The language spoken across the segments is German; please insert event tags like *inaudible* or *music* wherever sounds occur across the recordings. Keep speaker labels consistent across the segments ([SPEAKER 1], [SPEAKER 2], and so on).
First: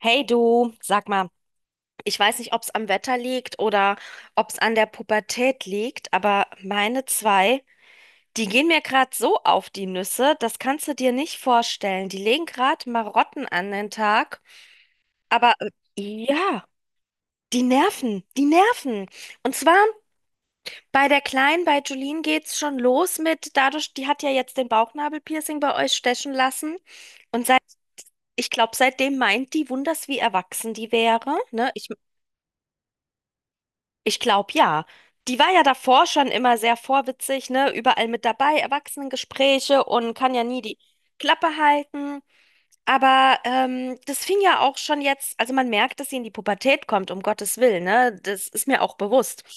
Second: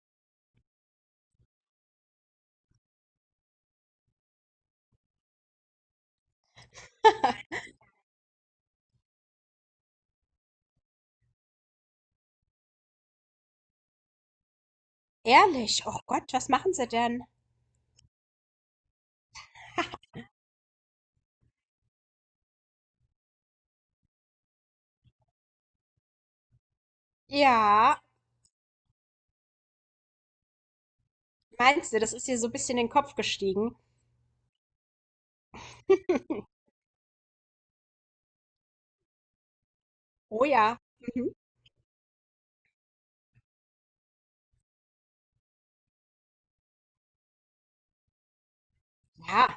[SPEAKER 1] Hey du, sag mal, ich weiß nicht, ob es am Wetter liegt oder ob es an der Pubertät liegt, aber meine zwei, die gehen mir gerade so auf die Nüsse, das kannst du dir nicht vorstellen. Die legen gerade Marotten an den Tag, aber
[SPEAKER 2] Ehrlich? Oh Gott, was
[SPEAKER 1] ja,
[SPEAKER 2] machen sie denn?
[SPEAKER 1] die nerven, die nerven. Und zwar bei der Kleinen, bei Julien geht's schon los mit, dadurch, die hat ja jetzt den Bauchnabelpiercing bei euch stechen lassen und seit,
[SPEAKER 2] Ja,
[SPEAKER 1] ich glaube, seitdem meint die wunders, wie erwachsen die wäre, ne? Ich
[SPEAKER 2] meinst du, das ist dir so ein bisschen in den Kopf gestiegen?
[SPEAKER 1] Ich glaube ja. Die war ja davor schon immer sehr vorwitzig, ne? Überall mit dabei, Erwachsenengespräche und kann ja
[SPEAKER 2] Oh
[SPEAKER 1] nie
[SPEAKER 2] ja.
[SPEAKER 1] die
[SPEAKER 2] Mhm.
[SPEAKER 1] Klappe halten. Aber das fing ja auch schon jetzt, also man merkt, dass sie in die Pubertät kommt, um Gottes Willen, ne? Das ist mir auch bewusst.
[SPEAKER 2] Ja,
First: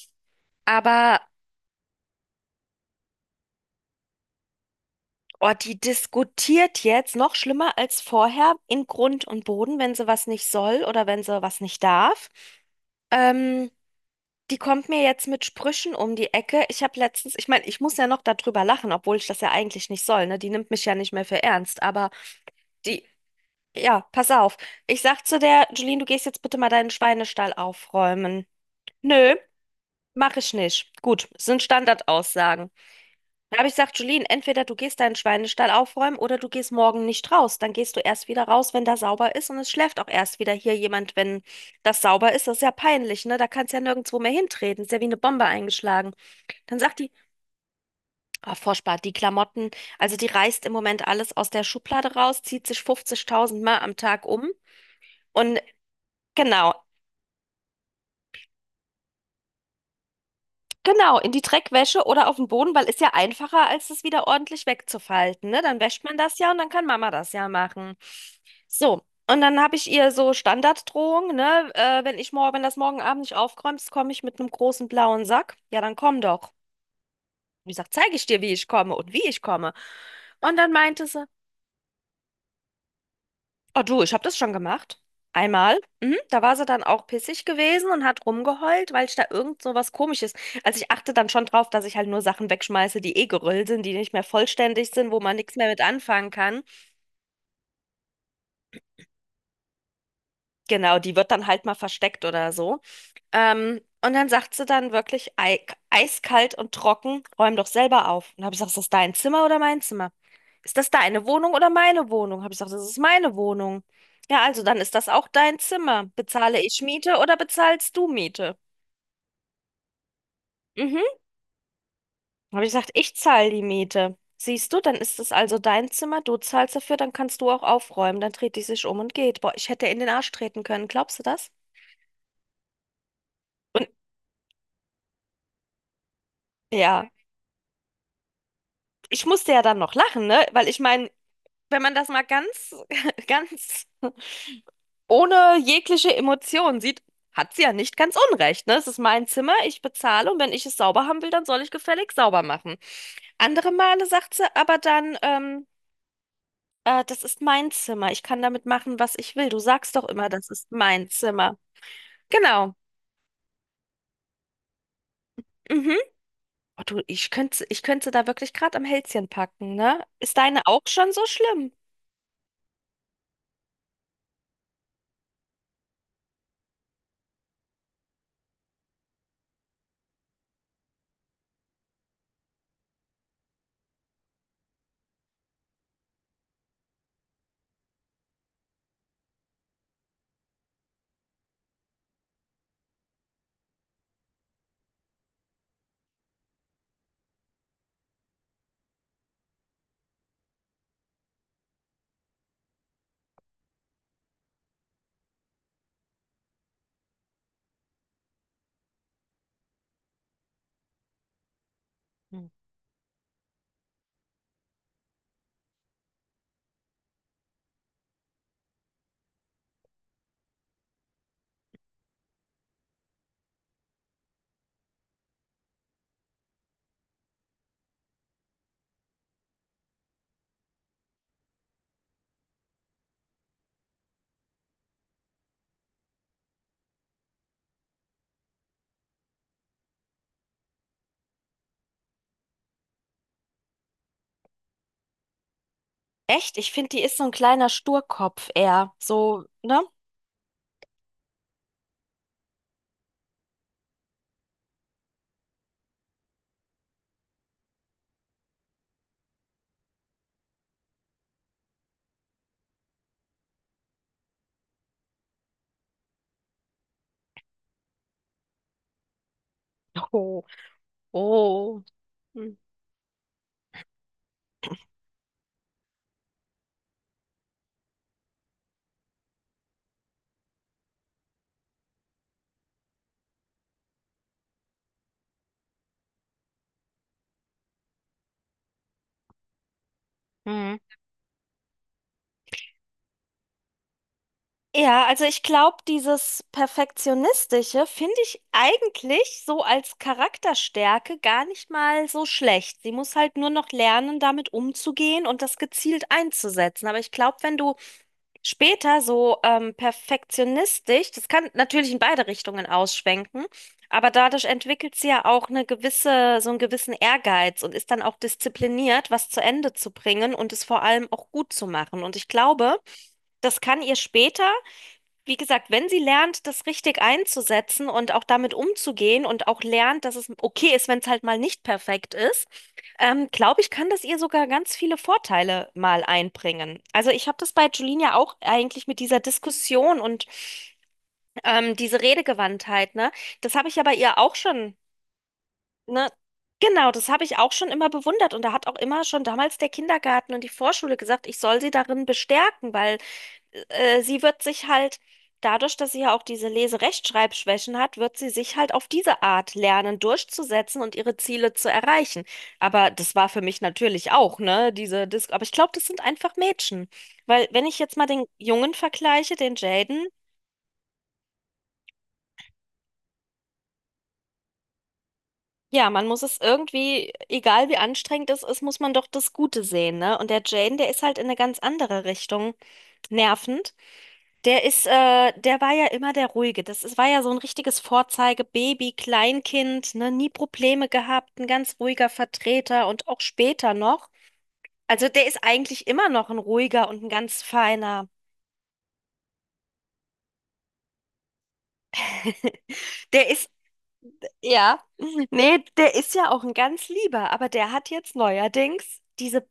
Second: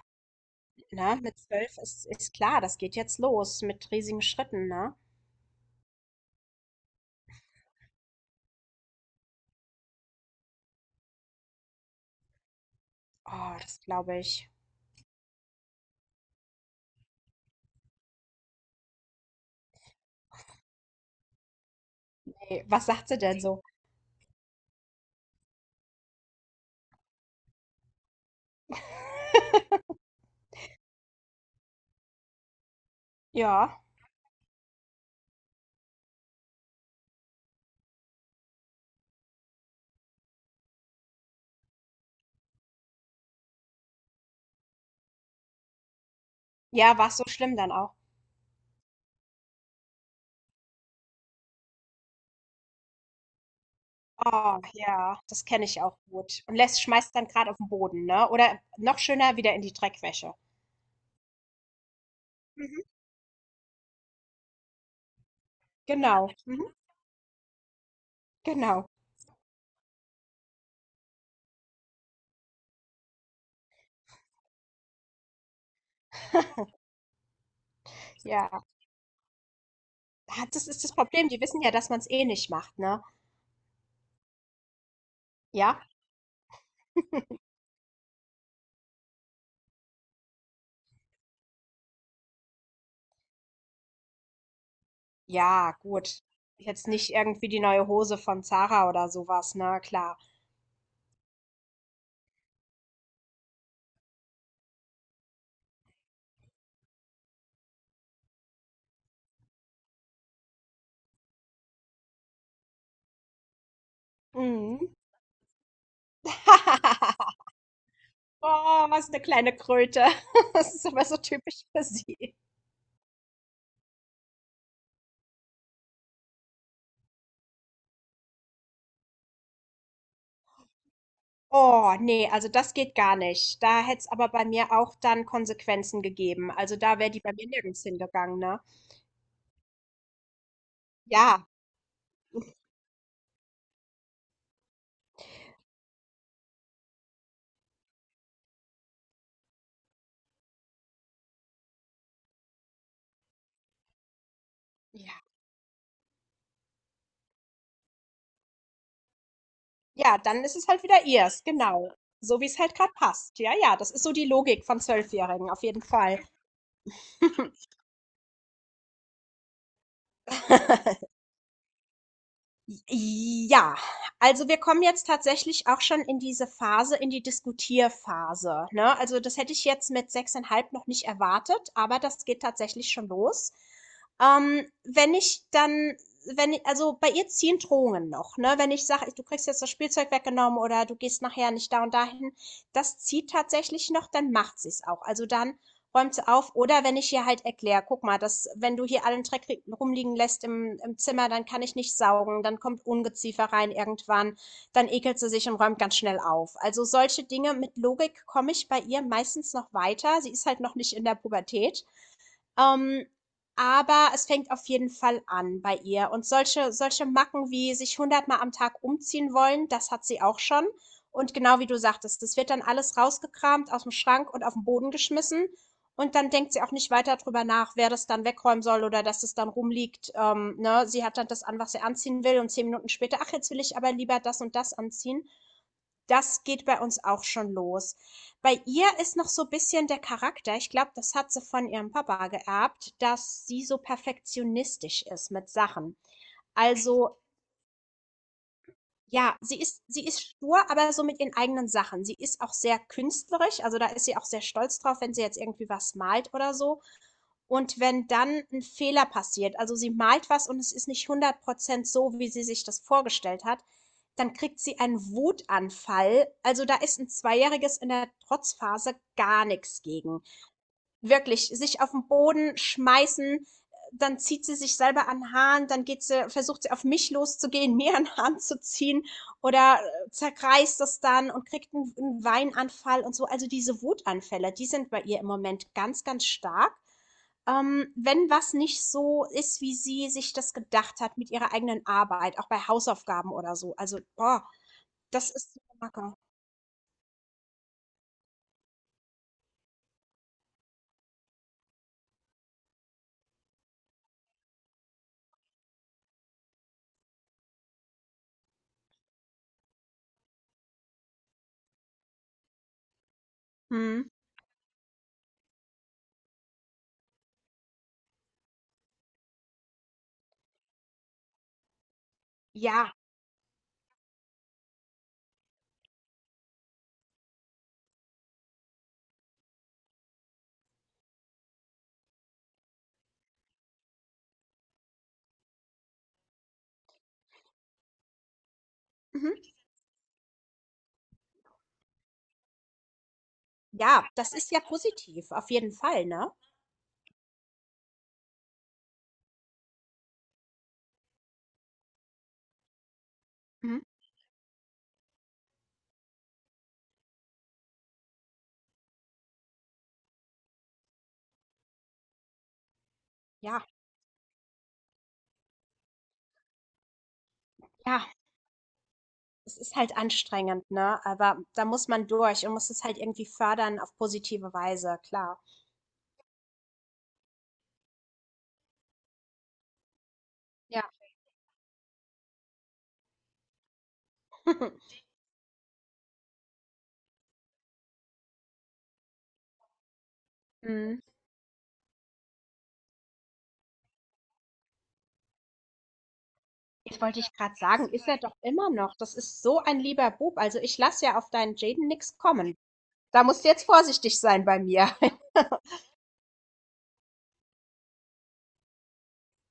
[SPEAKER 2] ne,
[SPEAKER 1] Aber
[SPEAKER 2] mit 12 ist klar, das geht jetzt los mit riesigen Schritten, ne?
[SPEAKER 1] oh, die diskutiert jetzt noch schlimmer als vorher in Grund und Boden, wenn sie was nicht soll oder wenn sie was nicht darf.
[SPEAKER 2] Oh,
[SPEAKER 1] Ähm,
[SPEAKER 2] das glaube ich.
[SPEAKER 1] Die kommt mir jetzt mit Sprüchen um die Ecke. Ich habe letztens, ich meine, ich muss ja noch darüber lachen, obwohl ich das ja eigentlich nicht soll, ne? Die nimmt mich ja nicht mehr für ernst, aber
[SPEAKER 2] Nee, was
[SPEAKER 1] die,
[SPEAKER 2] sagt sie denn so?
[SPEAKER 1] ja, pass auf. Ich sag zu der, Julien, du gehst jetzt bitte mal deinen Schweinestall aufräumen. Nö,
[SPEAKER 2] *laughs*
[SPEAKER 1] mache ich nicht. Gut, sind Standardaussagen. Da habe ich
[SPEAKER 2] Ja.
[SPEAKER 1] gesagt, Julien, entweder du gehst deinen Schweinestall aufräumen oder du gehst morgen nicht raus. Dann gehst du erst wieder raus, wenn da sauber ist und es schläft auch erst wieder hier jemand, wenn das sauber ist. Das ist ja peinlich, ne? Da kannst ja nirgendwo mehr hintreten. Ist ja wie eine Bombe eingeschlagen. Dann
[SPEAKER 2] Ja,
[SPEAKER 1] sagt
[SPEAKER 2] war
[SPEAKER 1] die,
[SPEAKER 2] es so schlimm dann auch?
[SPEAKER 1] oh, furchtbar, die Klamotten, also die reißt im Moment alles aus der Schublade raus, zieht sich 50.000 Mal am Tag um
[SPEAKER 2] Oh ja, das
[SPEAKER 1] und
[SPEAKER 2] kenne ich auch gut. Und
[SPEAKER 1] genau,
[SPEAKER 2] lässt, schmeißt dann gerade auf den Boden, ne? Oder noch schöner wieder in die Dreckwäsche.
[SPEAKER 1] genau, in die Dreckwäsche oder auf den Boden,
[SPEAKER 2] Mhm.
[SPEAKER 1] weil ist ja einfacher, als es wieder ordentlich wegzufalten, ne? Dann wäscht man
[SPEAKER 2] Genau.
[SPEAKER 1] das ja und dann
[SPEAKER 2] Mhm.
[SPEAKER 1] kann Mama das ja machen.
[SPEAKER 2] Genau.
[SPEAKER 1] So, und dann habe ich ihr so Standarddrohung, ne? Wenn ich morgen, wenn das morgen Abend nicht aufräumst, komme ich mit einem großen blauen Sack. Ja, dann komm doch.
[SPEAKER 2] *laughs*
[SPEAKER 1] Und ich sage, zeige ich dir,
[SPEAKER 2] Ja.
[SPEAKER 1] wie ich komme und wie ich komme.
[SPEAKER 2] Ah,
[SPEAKER 1] Und
[SPEAKER 2] das
[SPEAKER 1] dann
[SPEAKER 2] ist das
[SPEAKER 1] meinte sie,
[SPEAKER 2] Problem. Die wissen ja, dass man es eh nicht macht, ne?
[SPEAKER 1] oh du, ich habe das schon gemacht. Einmal.
[SPEAKER 2] Ja?
[SPEAKER 1] Mhm. Da war sie dann auch pissig gewesen und hat rumgeheult, weil ich da irgend so was Komisches. Also ich achte dann schon drauf, dass ich halt nur Sachen wegschmeiße, die eh gerüllt sind, die nicht mehr vollständig sind, wo man nichts mehr
[SPEAKER 2] Ja,
[SPEAKER 1] mit
[SPEAKER 2] gut.
[SPEAKER 1] anfangen kann.
[SPEAKER 2] Jetzt nicht irgendwie die neue Hose von Zara oder sowas. Na klar.
[SPEAKER 1] Genau, die wird dann halt mal versteckt oder so. Und dann sagt sie dann wirklich ei eiskalt und trocken, räum doch selber auf. Und habe ich gesagt, ist das dein Zimmer oder mein Zimmer? Ist das deine Wohnung oder meine Wohnung? Habe ich gesagt, das ist meine Wohnung. Ja, also dann
[SPEAKER 2] Mhm.
[SPEAKER 1] ist das auch dein Zimmer. Bezahle ich Miete oder
[SPEAKER 2] *laughs*
[SPEAKER 1] bezahlst du Miete?
[SPEAKER 2] Oh, was eine kleine Kröte. *laughs* Das ist aber
[SPEAKER 1] Mhm.
[SPEAKER 2] so typisch für sie.
[SPEAKER 1] Habe ich gesagt, ich zahle die Miete. Siehst du, dann ist es also dein Zimmer, du zahlst dafür, dann kannst du auch aufräumen. Dann dreht die sich um und geht. Boah, ich hätte in den Arsch treten können, glaubst du das?
[SPEAKER 2] Oh nee, also das geht gar nicht. Da
[SPEAKER 1] Und
[SPEAKER 2] hätte es aber bei mir auch dann Konsequenzen gegeben. Also, da
[SPEAKER 1] ja,
[SPEAKER 2] wäre die bei mir nirgends hingegangen, ne?
[SPEAKER 1] ich musste ja dann noch lachen, ne? Weil ich meine,
[SPEAKER 2] Ja,
[SPEAKER 1] wenn man das mal ganz, *laughs* ganz ohne jegliche Emotion sieht, hat sie ja nicht ganz unrecht, ne? Es ist mein Zimmer, ich bezahle und wenn ich es sauber haben will, dann soll ich gefälligst sauber machen. Andere Male sagt sie aber
[SPEAKER 2] ja.
[SPEAKER 1] dann, das ist mein Zimmer, ich kann damit machen, was ich will. Du sagst doch
[SPEAKER 2] Ja,
[SPEAKER 1] immer,
[SPEAKER 2] dann
[SPEAKER 1] das
[SPEAKER 2] ist es
[SPEAKER 1] ist
[SPEAKER 2] halt wieder
[SPEAKER 1] mein
[SPEAKER 2] ihrs,
[SPEAKER 1] Zimmer.
[SPEAKER 2] genau. So wie es
[SPEAKER 1] Genau.
[SPEAKER 2] halt gerade passt. Ja, ja, das ist so die Logik von Zwölfjährigen, auf jeden
[SPEAKER 1] Mhm.
[SPEAKER 2] Fall.
[SPEAKER 1] Oh, du, ich
[SPEAKER 2] *laughs*
[SPEAKER 1] könnte, ich könnte da wirklich gerade am Hälschen packen, ne? Ist deine auch schon so schlimm?
[SPEAKER 2] Ja, also wir kommen jetzt tatsächlich auch schon in diese Phase, in die Diskutierphase, ne? Also das hätte ich jetzt mit 6,5 noch nicht erwartet, aber das geht tatsächlich schon los. Ähm, wenn ich dann, wenn ich, also bei ihr ziehen Drohungen noch, ne? Wenn ich sage, du kriegst jetzt das Spielzeug weggenommen oder du gehst nachher nicht da und dahin, das zieht tatsächlich noch, dann macht sie es auch. Also dann räumt sie auf. Oder wenn ich ihr halt erkläre, guck mal, dass wenn du hier allen Dreck rumliegen lässt im, im Zimmer, dann kann ich nicht saugen, dann kommt Ungeziefer rein irgendwann, dann ekelt sie sich und räumt ganz schnell auf. Also solche Dinge mit Logik komme ich bei ihr meistens noch weiter. Sie ist halt noch nicht in der Pubertät.
[SPEAKER 1] Hm.
[SPEAKER 2] Ähm, aber es fängt auf jeden Fall an bei ihr. Und solche Macken wie sich hundertmal am Tag umziehen wollen, das hat sie auch schon. Und genau wie du sagtest, das wird dann alles rausgekramt aus dem Schrank und auf den Boden geschmissen. Und dann denkt sie auch nicht weiter drüber nach, wer das dann wegräumen soll oder dass es dann rumliegt. Ne, sie hat dann das an, was sie anziehen will und 10 Minuten später: „Ach, jetzt will ich aber lieber das und das anziehen.“ Das geht bei uns auch schon los. Bei ihr ist noch so ein bisschen der Charakter, ich glaube, das hat sie von ihrem Papa geerbt, dass sie so perfektionistisch ist mit Sachen.
[SPEAKER 1] Echt? Ich finde, die
[SPEAKER 2] Also
[SPEAKER 1] ist so ein kleiner Sturkopf eher.
[SPEAKER 2] ja,
[SPEAKER 1] So,
[SPEAKER 2] sie
[SPEAKER 1] ne?
[SPEAKER 2] ist, sie ist stur, aber so mit ihren eigenen Sachen. Sie ist auch sehr künstlerisch, also da ist sie auch sehr stolz drauf, wenn sie jetzt irgendwie was malt oder so. Und wenn dann ein Fehler passiert, also sie malt was und es ist nicht 100% so, wie sie sich das vorgestellt hat, dann kriegt sie einen Wutanfall. Also, da ist ein Zweijähriges in der Trotzphase gar nichts gegen.
[SPEAKER 1] Oh.
[SPEAKER 2] Wirklich, sich
[SPEAKER 1] Oh.
[SPEAKER 2] auf den
[SPEAKER 1] Hm.
[SPEAKER 2] Boden schmeißen, dann zieht sie sich selber an 'n Haaren, dann geht sie versucht sie auf mich loszugehen, *laughs* mir an den Haaren zu ziehen oder, zerreißt es dann und kriegt einen 'n Weinanfall und so. Also, diese Wutanfälle, die sind bei ihr im Moment ganz, ganz stark. Wenn was nicht so ist, wie sie sich das
[SPEAKER 1] Hm.
[SPEAKER 2] gedacht hat mit ihrer eigenen Arbeit, auch bei Hausaufgaben oder so. Also, boah,
[SPEAKER 1] Ja, also
[SPEAKER 2] das
[SPEAKER 1] ich
[SPEAKER 2] ist so
[SPEAKER 1] glaube,
[SPEAKER 2] 'ne Macke.
[SPEAKER 1] dieses Perfektionistische finde ich eigentlich so als Charakterstärke gar nicht mal so schlecht. Sie muss halt nur noch lernen, damit umzugehen und das gezielt einzusetzen. Aber ich glaube, wenn du später so perfektionistisch, das kann natürlich in beide Richtungen ausschwenken,
[SPEAKER 2] Mhm.
[SPEAKER 1] aber dadurch entwickelt sie ja auch eine gewisse, so einen gewissen Ehrgeiz und ist dann auch diszipliniert, was zu Ende zu bringen und es vor allem auch gut zu machen. Und ich glaube,
[SPEAKER 2] Ja.
[SPEAKER 1] das kann ihr später wie gesagt, wenn sie lernt, das richtig einzusetzen und auch damit umzugehen und auch lernt, dass es okay ist, wenn es halt mal nicht perfekt ist, glaube ich, kann das ihr sogar ganz viele Vorteile mal einbringen. Also ich habe das bei Julina auch eigentlich mit dieser
[SPEAKER 2] Mhm.
[SPEAKER 1] Diskussion und diese Redegewandtheit, ne? Das habe ich ja bei
[SPEAKER 2] Ja,
[SPEAKER 1] ihr
[SPEAKER 2] das
[SPEAKER 1] auch
[SPEAKER 2] ist ja
[SPEAKER 1] schon,
[SPEAKER 2] positiv, auf jeden Fall,
[SPEAKER 1] ne?
[SPEAKER 2] ne?
[SPEAKER 1] Genau, das habe ich auch schon immer bewundert und da hat auch immer schon damals der Kindergarten und die Vorschule gesagt, ich soll sie darin bestärken, weil
[SPEAKER 2] Mhm.
[SPEAKER 1] sie wird sich halt, dadurch, dass sie ja auch diese Lese-Rechtschreibschwächen hat, wird sie sich halt auf diese Art lernen, durchzusetzen und ihre Ziele zu erreichen. Aber das war für mich
[SPEAKER 2] Ja,
[SPEAKER 1] natürlich auch, ne, diese Dis aber ich glaube, das sind einfach Mädchen. Weil, wenn ich jetzt
[SPEAKER 2] ja,
[SPEAKER 1] mal den Jungen vergleiche, den
[SPEAKER 2] es ist halt
[SPEAKER 1] Jaden,
[SPEAKER 2] anstrengend, ne? Aber da muss man durch und muss es halt irgendwie fördern auf positive Weise, klar.
[SPEAKER 1] ja, man muss es irgendwie, egal wie anstrengend es ist, muss man doch das Gute sehen, ne? Und der Jaden,
[SPEAKER 2] Ja.
[SPEAKER 1] der ist halt in eine ganz andere Richtung nervend. Der ist,
[SPEAKER 2] *laughs*
[SPEAKER 1] der war ja immer der Ruhige. Das ist, war ja so ein richtiges Vorzeigebaby, Kleinkind, ne, nie Probleme
[SPEAKER 2] Mhm.
[SPEAKER 1] gehabt, ein ganz ruhiger Vertreter und auch später noch. Also der ist eigentlich immer noch ein ruhiger
[SPEAKER 2] Jetzt
[SPEAKER 1] und ein
[SPEAKER 2] wollte ich
[SPEAKER 1] ganz
[SPEAKER 2] gerade sagen, ist
[SPEAKER 1] feiner.
[SPEAKER 2] er doch immer noch. Das ist so ein lieber Bub. Also ich lasse ja auf deinen Jaden nix kommen.
[SPEAKER 1] *laughs*
[SPEAKER 2] Da
[SPEAKER 1] Der
[SPEAKER 2] musst du
[SPEAKER 1] ist,
[SPEAKER 2] jetzt vorsichtig sein bei
[SPEAKER 1] ja,
[SPEAKER 2] mir.
[SPEAKER 1] *laughs* nee, der ist ja auch ein ganz lieber, aber der hat jetzt neuerdings diese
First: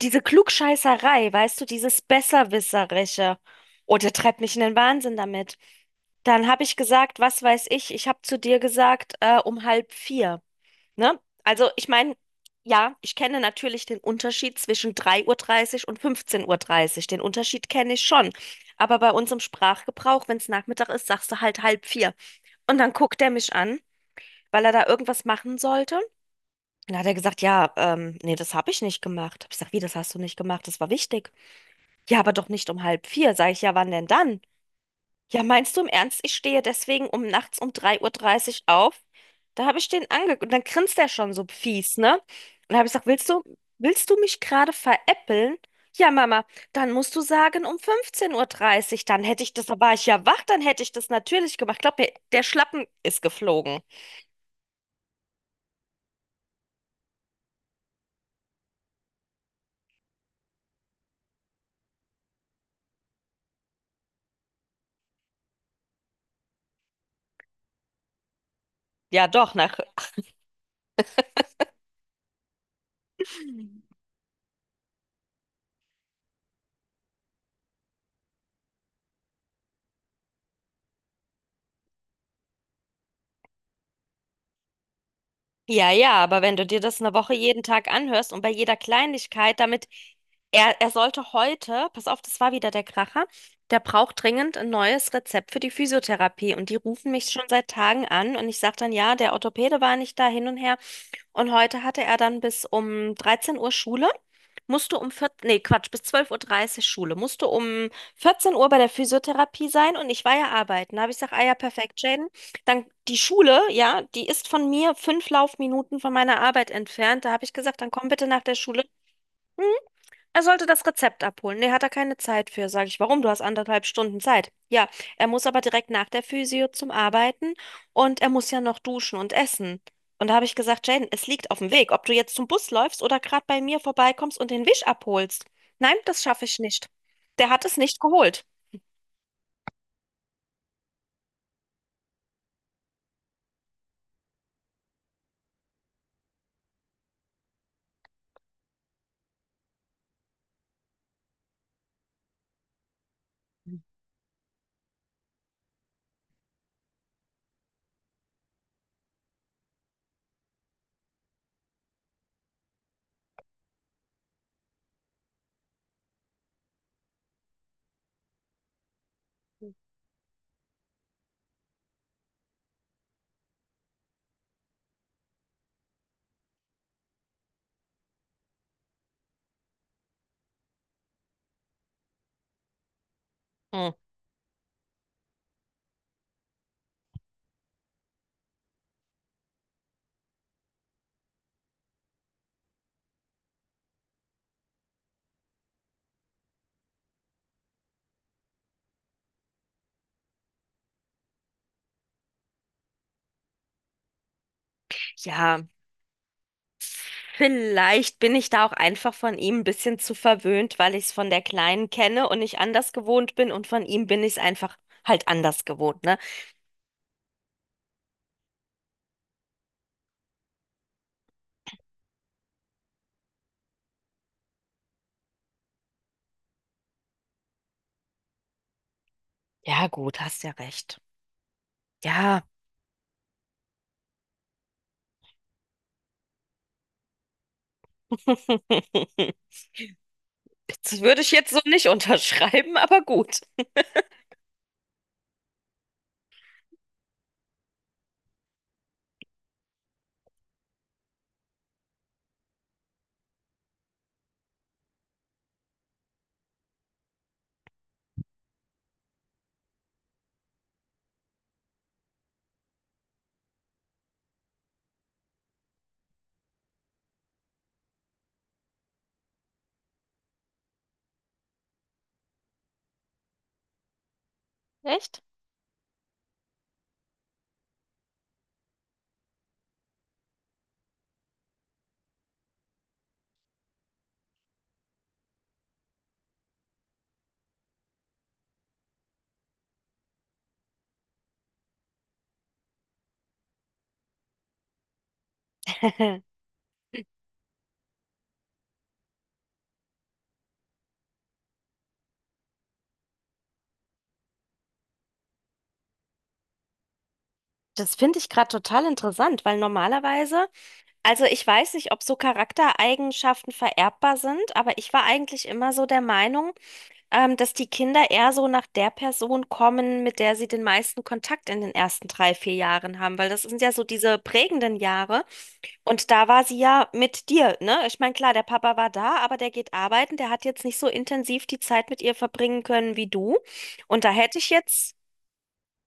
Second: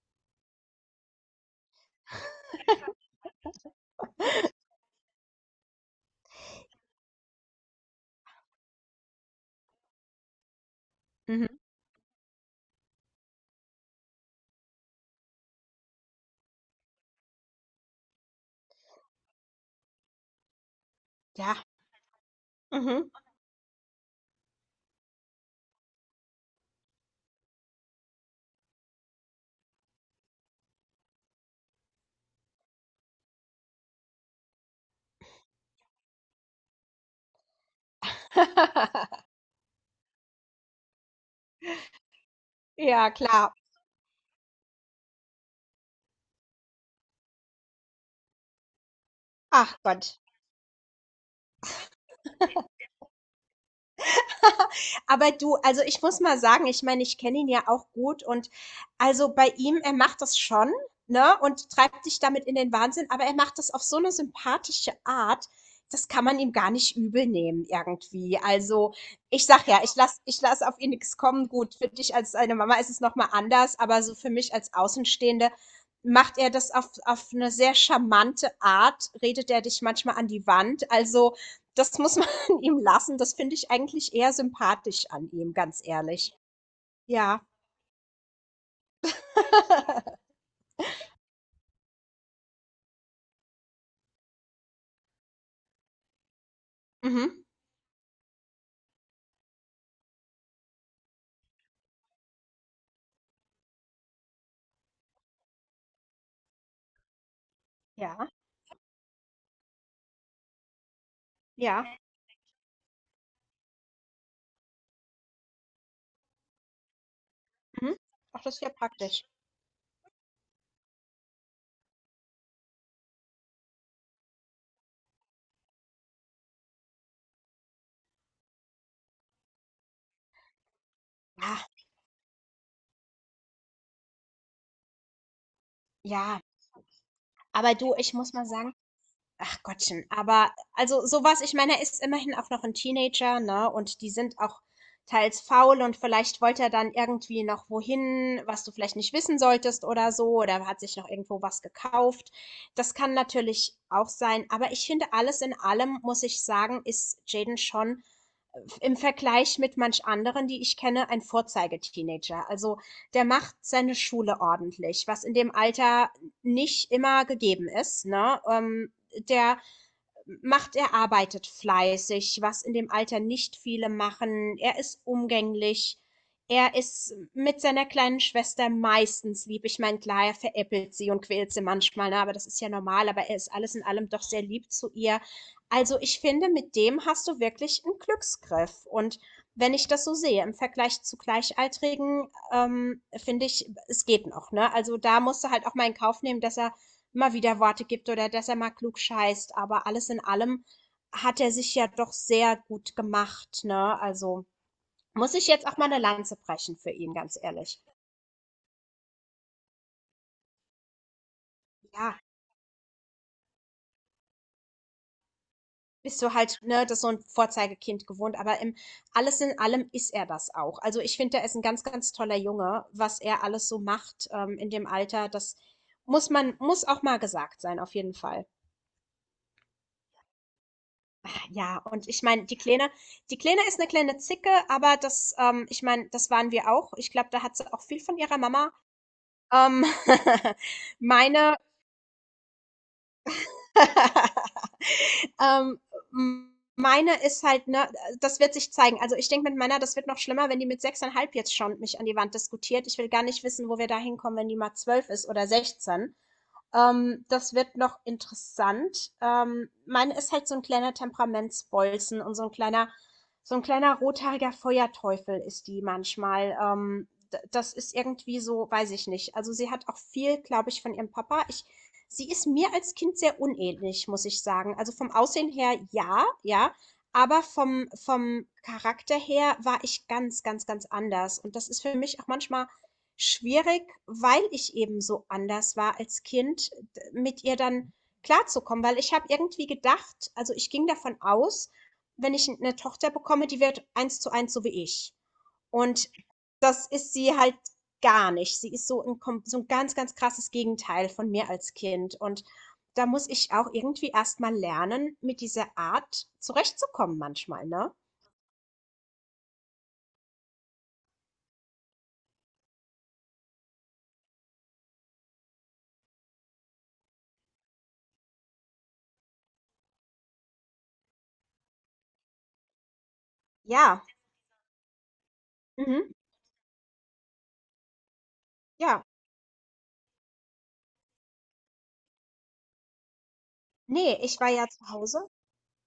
[SPEAKER 1] Klugscheißerei, weißt du, dieses Besserwisserische. Oh, der treibt mich in
[SPEAKER 2] *laughs*
[SPEAKER 1] den Wahnsinn damit. Dann habe ich gesagt, was weiß ich, ich habe zu dir gesagt, um halb vier. Ne?
[SPEAKER 2] Mhm.
[SPEAKER 1] Also ich meine, ja, ich kenne natürlich den Unterschied zwischen 3:30 Uhr und 15:30 Uhr. Den Unterschied kenne ich schon. Aber bei uns im Sprachgebrauch, wenn es Nachmittag ist, sagst du
[SPEAKER 2] Ja.
[SPEAKER 1] halt halb vier. Und dann
[SPEAKER 2] Mhm.
[SPEAKER 1] guckt er mich an, weil er da irgendwas machen sollte. Und dann hat er gesagt, ja, nee, das habe ich nicht gemacht. Hab ich gesagt, wie, das hast du nicht gemacht? Das war wichtig. Ja, aber doch nicht um halb vier, sag ich, ja, wann denn dann? Ja, meinst du im Ernst, ich stehe deswegen um nachts um 3:30 Uhr auf?
[SPEAKER 2] *laughs*
[SPEAKER 1] Da habe ich den angeguckt und dann grinst er schon so fies, ne? Und da habe ich gesagt,
[SPEAKER 2] Ja, klar.
[SPEAKER 1] willst du mich gerade veräppeln? Ja, Mama, dann musst du sagen um 15:30 Uhr. Dann hätte ich das,
[SPEAKER 2] Ach
[SPEAKER 1] da war ich
[SPEAKER 2] Gott.
[SPEAKER 1] ja wach, dann hätte ich das natürlich gemacht. Glaub mir, der Schlappen ist geflogen.
[SPEAKER 2] Aber du, also ich muss mal sagen, ich meine, ich kenne ihn ja auch gut und also bei ihm, er macht das schon, ne, und treibt dich damit in den Wahnsinn, aber er macht das auf so eine sympathische Art, das kann man ihm gar nicht übel nehmen irgendwie. Also
[SPEAKER 1] Ja,
[SPEAKER 2] ich
[SPEAKER 1] doch,
[SPEAKER 2] sag
[SPEAKER 1] nach
[SPEAKER 2] ja, ich lass auf ihn nichts kommen. Gut, für dich als seine Mama ist es nochmal anders, aber so für mich als Außenstehende macht er das auf eine sehr charmante Art, redet er dich manchmal an die Wand. Also das muss man ihm lassen. Das finde ich eigentlich eher sympathisch an ihm, ganz
[SPEAKER 1] ja, ja,
[SPEAKER 2] ehrlich.
[SPEAKER 1] aber wenn du dir das eine Woche
[SPEAKER 2] Ja.
[SPEAKER 1] jeden Tag anhörst und bei jeder Kleinigkeit, damit
[SPEAKER 2] *laughs*
[SPEAKER 1] er sollte heute, pass auf, das war wieder der Kracher, der braucht dringend ein neues Rezept für die Physiotherapie und die rufen mich schon
[SPEAKER 2] Mhm.
[SPEAKER 1] seit Tagen an und ich sage dann, ja, der Orthopäde war nicht da hin und her. Und heute hatte er dann bis um 13 Uhr Schule, musste um 14, nee, Quatsch, bis 12:30 Uhr dreißig Schule, musste um
[SPEAKER 2] Ja,
[SPEAKER 1] 14 Uhr bei der Physiotherapie sein und ich war ja arbeiten. Da habe ich gesagt, ah ja,
[SPEAKER 2] ja.
[SPEAKER 1] perfekt, Jaden. Dann die Schule, ja, die ist von mir 5 Laufminuten von meiner Arbeit entfernt. Da habe ich gesagt, dann
[SPEAKER 2] Mhm.
[SPEAKER 1] komm bitte nach
[SPEAKER 2] Ach,
[SPEAKER 1] der
[SPEAKER 2] das ist ja
[SPEAKER 1] Schule.
[SPEAKER 2] praktisch.
[SPEAKER 1] Er sollte das Rezept abholen. Nee, hat er keine Zeit für, sage ich. Warum? Du hast anderthalb Stunden Zeit. Ja, er muss aber direkt nach der Physio zum Arbeiten und er muss ja noch duschen und essen. Und da habe ich gesagt, Jaden, es liegt
[SPEAKER 2] Ja,
[SPEAKER 1] auf dem Weg, ob du jetzt zum Bus läufst oder gerade bei mir vorbeikommst und den Wisch abholst. Nein, das
[SPEAKER 2] ja.
[SPEAKER 1] schaffe ich nicht. Der hat
[SPEAKER 2] Aber
[SPEAKER 1] es
[SPEAKER 2] du,
[SPEAKER 1] nicht
[SPEAKER 2] ich muss
[SPEAKER 1] geholt.
[SPEAKER 2] mal sagen, ach Gottchen, aber also sowas. Ich meine, er ist immerhin auch noch ein Teenager, ne, und die sind auch teils faul und vielleicht wollte er dann irgendwie noch wohin, was du vielleicht nicht wissen solltest oder so, oder hat sich noch irgendwo was gekauft. Das kann natürlich auch sein, aber ich finde, alles in allem, muss ich sagen, ist Jaden schon, im Vergleich mit manch anderen, die ich kenne, ein Vorzeigeteenager. Also, der macht seine Schule ordentlich, was in dem Alter nicht immer gegeben ist, ne? Der er arbeitet fleißig, was in dem Alter nicht viele machen. Er ist umgänglich. Er ist mit seiner kleinen Schwester meistens lieb. Ich meine, klar, er veräppelt sie und quält sie manchmal, ne? Aber das ist ja normal. Aber er ist alles in
[SPEAKER 1] Hm.
[SPEAKER 2] allem doch sehr lieb zu ihr. Also ich finde, mit dem hast du wirklich einen Glücksgriff. Und wenn ich das so sehe, im Vergleich zu Gleichaltrigen, finde ich, es geht noch. Ne? Also da musst du halt auch mal in Kauf nehmen, dass er immer wieder Worte gibt oder dass er mal klug scheißt. Aber alles in allem hat er sich ja doch sehr gut gemacht, ne? Also muss ich
[SPEAKER 1] Ja,
[SPEAKER 2] jetzt auch mal eine Lanze brechen für ihn, ganz ehrlich.
[SPEAKER 1] vielleicht bin ich da auch einfach von ihm ein bisschen zu verwöhnt, weil ich es von der Kleinen
[SPEAKER 2] Ja,
[SPEAKER 1] kenne und nicht anders gewohnt bin und von ihm bin ich es einfach halt anders gewohnt, ne?
[SPEAKER 2] bist du halt, ne, das ist so ein Vorzeigekind gewohnt, aber im alles in allem ist er das auch. Also ich finde, er ist ein ganz, ganz toller Junge, was er alles so macht in dem Alter. Das muss auch mal gesagt sein, auf jeden Fall.
[SPEAKER 1] Ja, gut, hast ja recht.
[SPEAKER 2] Ja, und ich meine,
[SPEAKER 1] Ja.
[SPEAKER 2] die Kleine ist eine kleine Zicke, aber das, ich meine, das waren wir auch. Ich glaube, da hat sie auch viel von ihrer Mama.
[SPEAKER 1] *laughs*
[SPEAKER 2] Ähm, *laughs*
[SPEAKER 1] Das würde ich jetzt
[SPEAKER 2] meine
[SPEAKER 1] so nicht unterschreiben, aber gut.
[SPEAKER 2] *laughs* ähm, m meine ist halt, ne, das wird sich zeigen. Also, ich denke, mit meiner das wird noch schlimmer, wenn die mit 6,5 jetzt schon mich an die Wand diskutiert. Ich will gar nicht wissen, wo wir da hinkommen, wenn die mal 12 ist oder 16. Das wird noch interessant. Meine ist halt so ein kleiner Temperamentsbolzen und so ein kleiner rothaariger Feuerteufel ist die manchmal. D Das ist irgendwie so, weiß ich nicht. Also, sie hat auch viel, glaube ich, von ihrem Papa. Ich Sie ist mir als Kind sehr unähnlich, muss ich sagen. Also, vom
[SPEAKER 1] Echt?
[SPEAKER 2] Aussehen her ja, ja, aber vom Charakter her war ich ganz, ganz, ganz anders. Und das ist für mich auch manchmal schwierig, weil ich eben so anders war als Kind, mit ihr dann klarzukommen. Weil ich habe irgendwie gedacht, also ich ging davon aus, wenn ich eine Tochter bekomme, die wird eins zu eins so wie ich. Und
[SPEAKER 1] *laughs*
[SPEAKER 2] das ist sie halt gar nicht. Sie ist so ein, so ein ganz, ganz krasses Gegenteil von mir als Kind. Und da muss ich auch irgendwie erstmal lernen, mit dieser Art zurechtzukommen manchmal, ne?
[SPEAKER 1] Das finde ich gerade total interessant, weil normalerweise, also ich weiß nicht, ob so Charaktereigenschaften vererbbar sind, aber ich war eigentlich immer so der Meinung, dass die Kinder eher so nach der Person kommen, mit der sie den meisten Kontakt in den ersten 3, 4 Jahren haben, weil das sind ja so
[SPEAKER 2] Ja.
[SPEAKER 1] diese prägenden Jahre. Und
[SPEAKER 2] Mhm.
[SPEAKER 1] da war sie ja mit dir, ne? Ich meine, klar, der Papa war
[SPEAKER 2] Ja.
[SPEAKER 1] da, aber der geht arbeiten, der hat jetzt nicht so intensiv die Zeit mit ihr verbringen können wie du. Und da
[SPEAKER 2] Nee,
[SPEAKER 1] hätte
[SPEAKER 2] ich war
[SPEAKER 1] ich
[SPEAKER 2] ja zu
[SPEAKER 1] jetzt,
[SPEAKER 2] Hause.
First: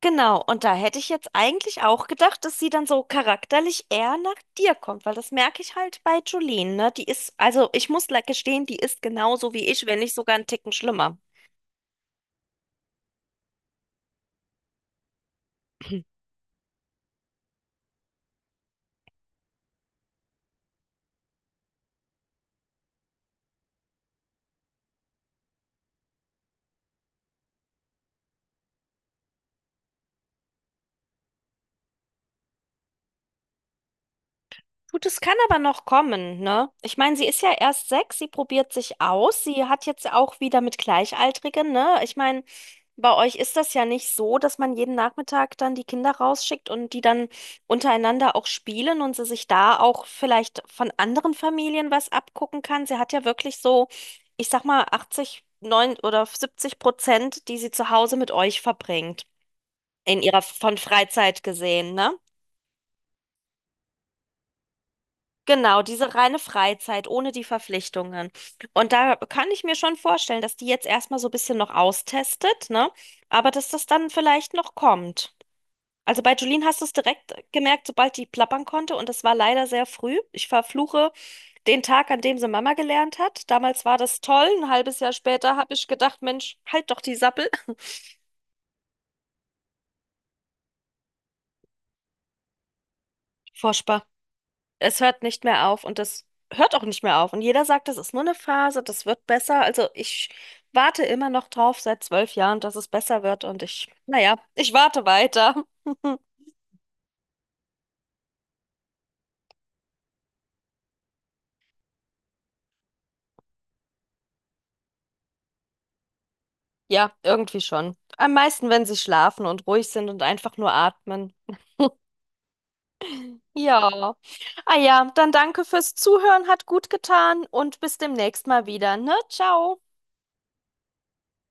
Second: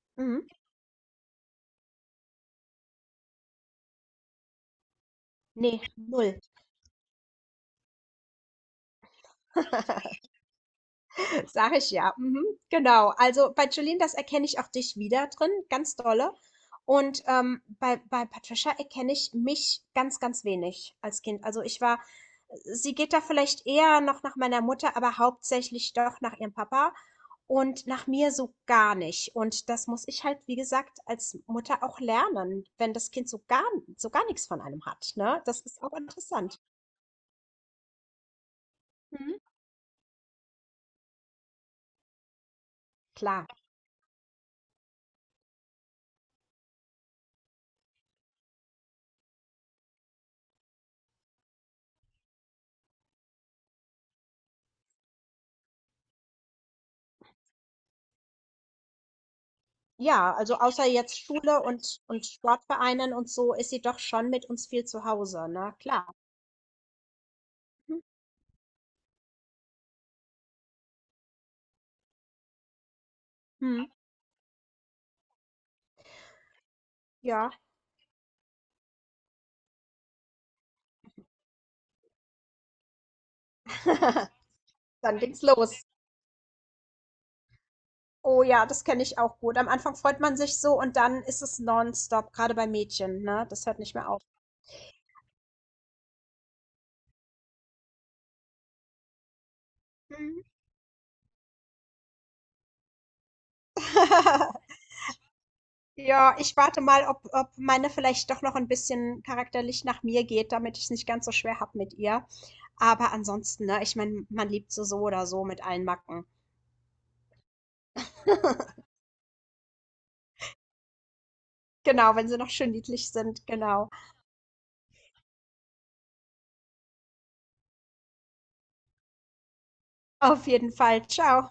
[SPEAKER 1] genau,
[SPEAKER 2] Mhm.
[SPEAKER 1] und da hätte ich jetzt eigentlich auch gedacht, dass sie dann so charakterlich eher nach dir kommt, weil das merke ich
[SPEAKER 2] Nee,
[SPEAKER 1] halt bei
[SPEAKER 2] null.
[SPEAKER 1] Jolene, ne? Die ist, also ich muss gestehen, die ist genauso wie ich, wenn nicht
[SPEAKER 2] *laughs*
[SPEAKER 1] sogar einen Ticken schlimmer.
[SPEAKER 2] Sag ich ja. Mhm. Genau. Also bei Jolene, das erkenne ich auch dich wieder drin, ganz
[SPEAKER 1] *clears throat*
[SPEAKER 2] dolle. Und bei, bei Patricia erkenne ich mich ganz, ganz wenig als Kind. Also ich war, sie geht da vielleicht eher noch nach meiner Mutter, aber hauptsächlich doch nach ihrem Papa und nach mir so gar nicht. Und das muss ich halt, wie gesagt, als Mutter auch lernen, wenn das Kind so gar nichts von einem
[SPEAKER 1] Gut,
[SPEAKER 2] hat.
[SPEAKER 1] es kann
[SPEAKER 2] Ne?
[SPEAKER 1] aber
[SPEAKER 2] Das ist
[SPEAKER 1] noch
[SPEAKER 2] auch
[SPEAKER 1] kommen,
[SPEAKER 2] interessant.
[SPEAKER 1] ne? Ich meine, sie ist ja erst 6, sie probiert sich
[SPEAKER 2] Mhm.
[SPEAKER 1] aus, sie hat jetzt auch wieder mit Gleichaltrigen, ne? Ich meine, bei euch
[SPEAKER 2] Klar.
[SPEAKER 1] ist das ja nicht so, dass man jeden Nachmittag dann die Kinder rausschickt und die dann untereinander auch spielen und sie sich da auch vielleicht von anderen Familien was abgucken kann. Sie hat ja wirklich so, ich sag mal, 80, 9 oder 70%, die sie zu Hause mit euch verbringt. In
[SPEAKER 2] Ja,
[SPEAKER 1] ihrer
[SPEAKER 2] also
[SPEAKER 1] von
[SPEAKER 2] außer jetzt
[SPEAKER 1] Freizeit
[SPEAKER 2] Schule
[SPEAKER 1] gesehen, ne?
[SPEAKER 2] und Sportvereinen und so ist sie doch schon mit uns viel zu Hause, na
[SPEAKER 1] Genau,
[SPEAKER 2] klar.
[SPEAKER 1] diese reine Freizeit ohne die
[SPEAKER 2] Mhm.
[SPEAKER 1] Verpflichtungen. Und da kann ich mir schon vorstellen, dass die jetzt erstmal so ein bisschen noch austestet, ne? Aber dass
[SPEAKER 2] Mhm.
[SPEAKER 1] das dann vielleicht noch kommt. Also bei Julien hast du es direkt
[SPEAKER 2] Ja.
[SPEAKER 1] gemerkt, sobald die plappern konnte. Und das war leider sehr früh. Ich verfluche den Tag, an dem sie Mama gelernt hat. Damals war das
[SPEAKER 2] *laughs*
[SPEAKER 1] toll. Ein halbes Jahr
[SPEAKER 2] Dann ging's
[SPEAKER 1] später habe
[SPEAKER 2] los.
[SPEAKER 1] ich gedacht, Mensch, halt doch die Sappel.
[SPEAKER 2] Oh ja, das kenne ich auch gut. Am Anfang freut man sich so und dann ist es nonstop, gerade bei Mädchen, ne? Das hört nicht
[SPEAKER 1] Furchtbar.
[SPEAKER 2] mehr auf.
[SPEAKER 1] Es hört nicht mehr auf und das hört auch nicht mehr auf. Und jeder sagt, das ist nur eine Phase, das wird besser. Also ich
[SPEAKER 2] Mhm.
[SPEAKER 1] warte immer noch drauf seit 12 Jahren, dass es besser wird. Und ich, naja,
[SPEAKER 2] *laughs*
[SPEAKER 1] ich warte weiter. *laughs*
[SPEAKER 2] Ja, ich warte mal, ob meine vielleicht doch noch ein bisschen charakterlich nach mir geht, damit ich es nicht ganz so schwer habe mit ihr. Aber ansonsten, ne, ich meine, man liebt sie so oder so mit allen Macken.
[SPEAKER 1] Ja, irgendwie schon. Am meisten,
[SPEAKER 2] *laughs*
[SPEAKER 1] wenn sie schlafen und ruhig sind und einfach nur atmen.
[SPEAKER 2] Genau, wenn sie noch schön niedlich sind, genau.
[SPEAKER 1] Ja. Ah ja, dann danke fürs Zuhören, hat gut getan und bis demnächst mal wieder, ne? Ciao.
[SPEAKER 2] Auf jeden Fall. Ciao.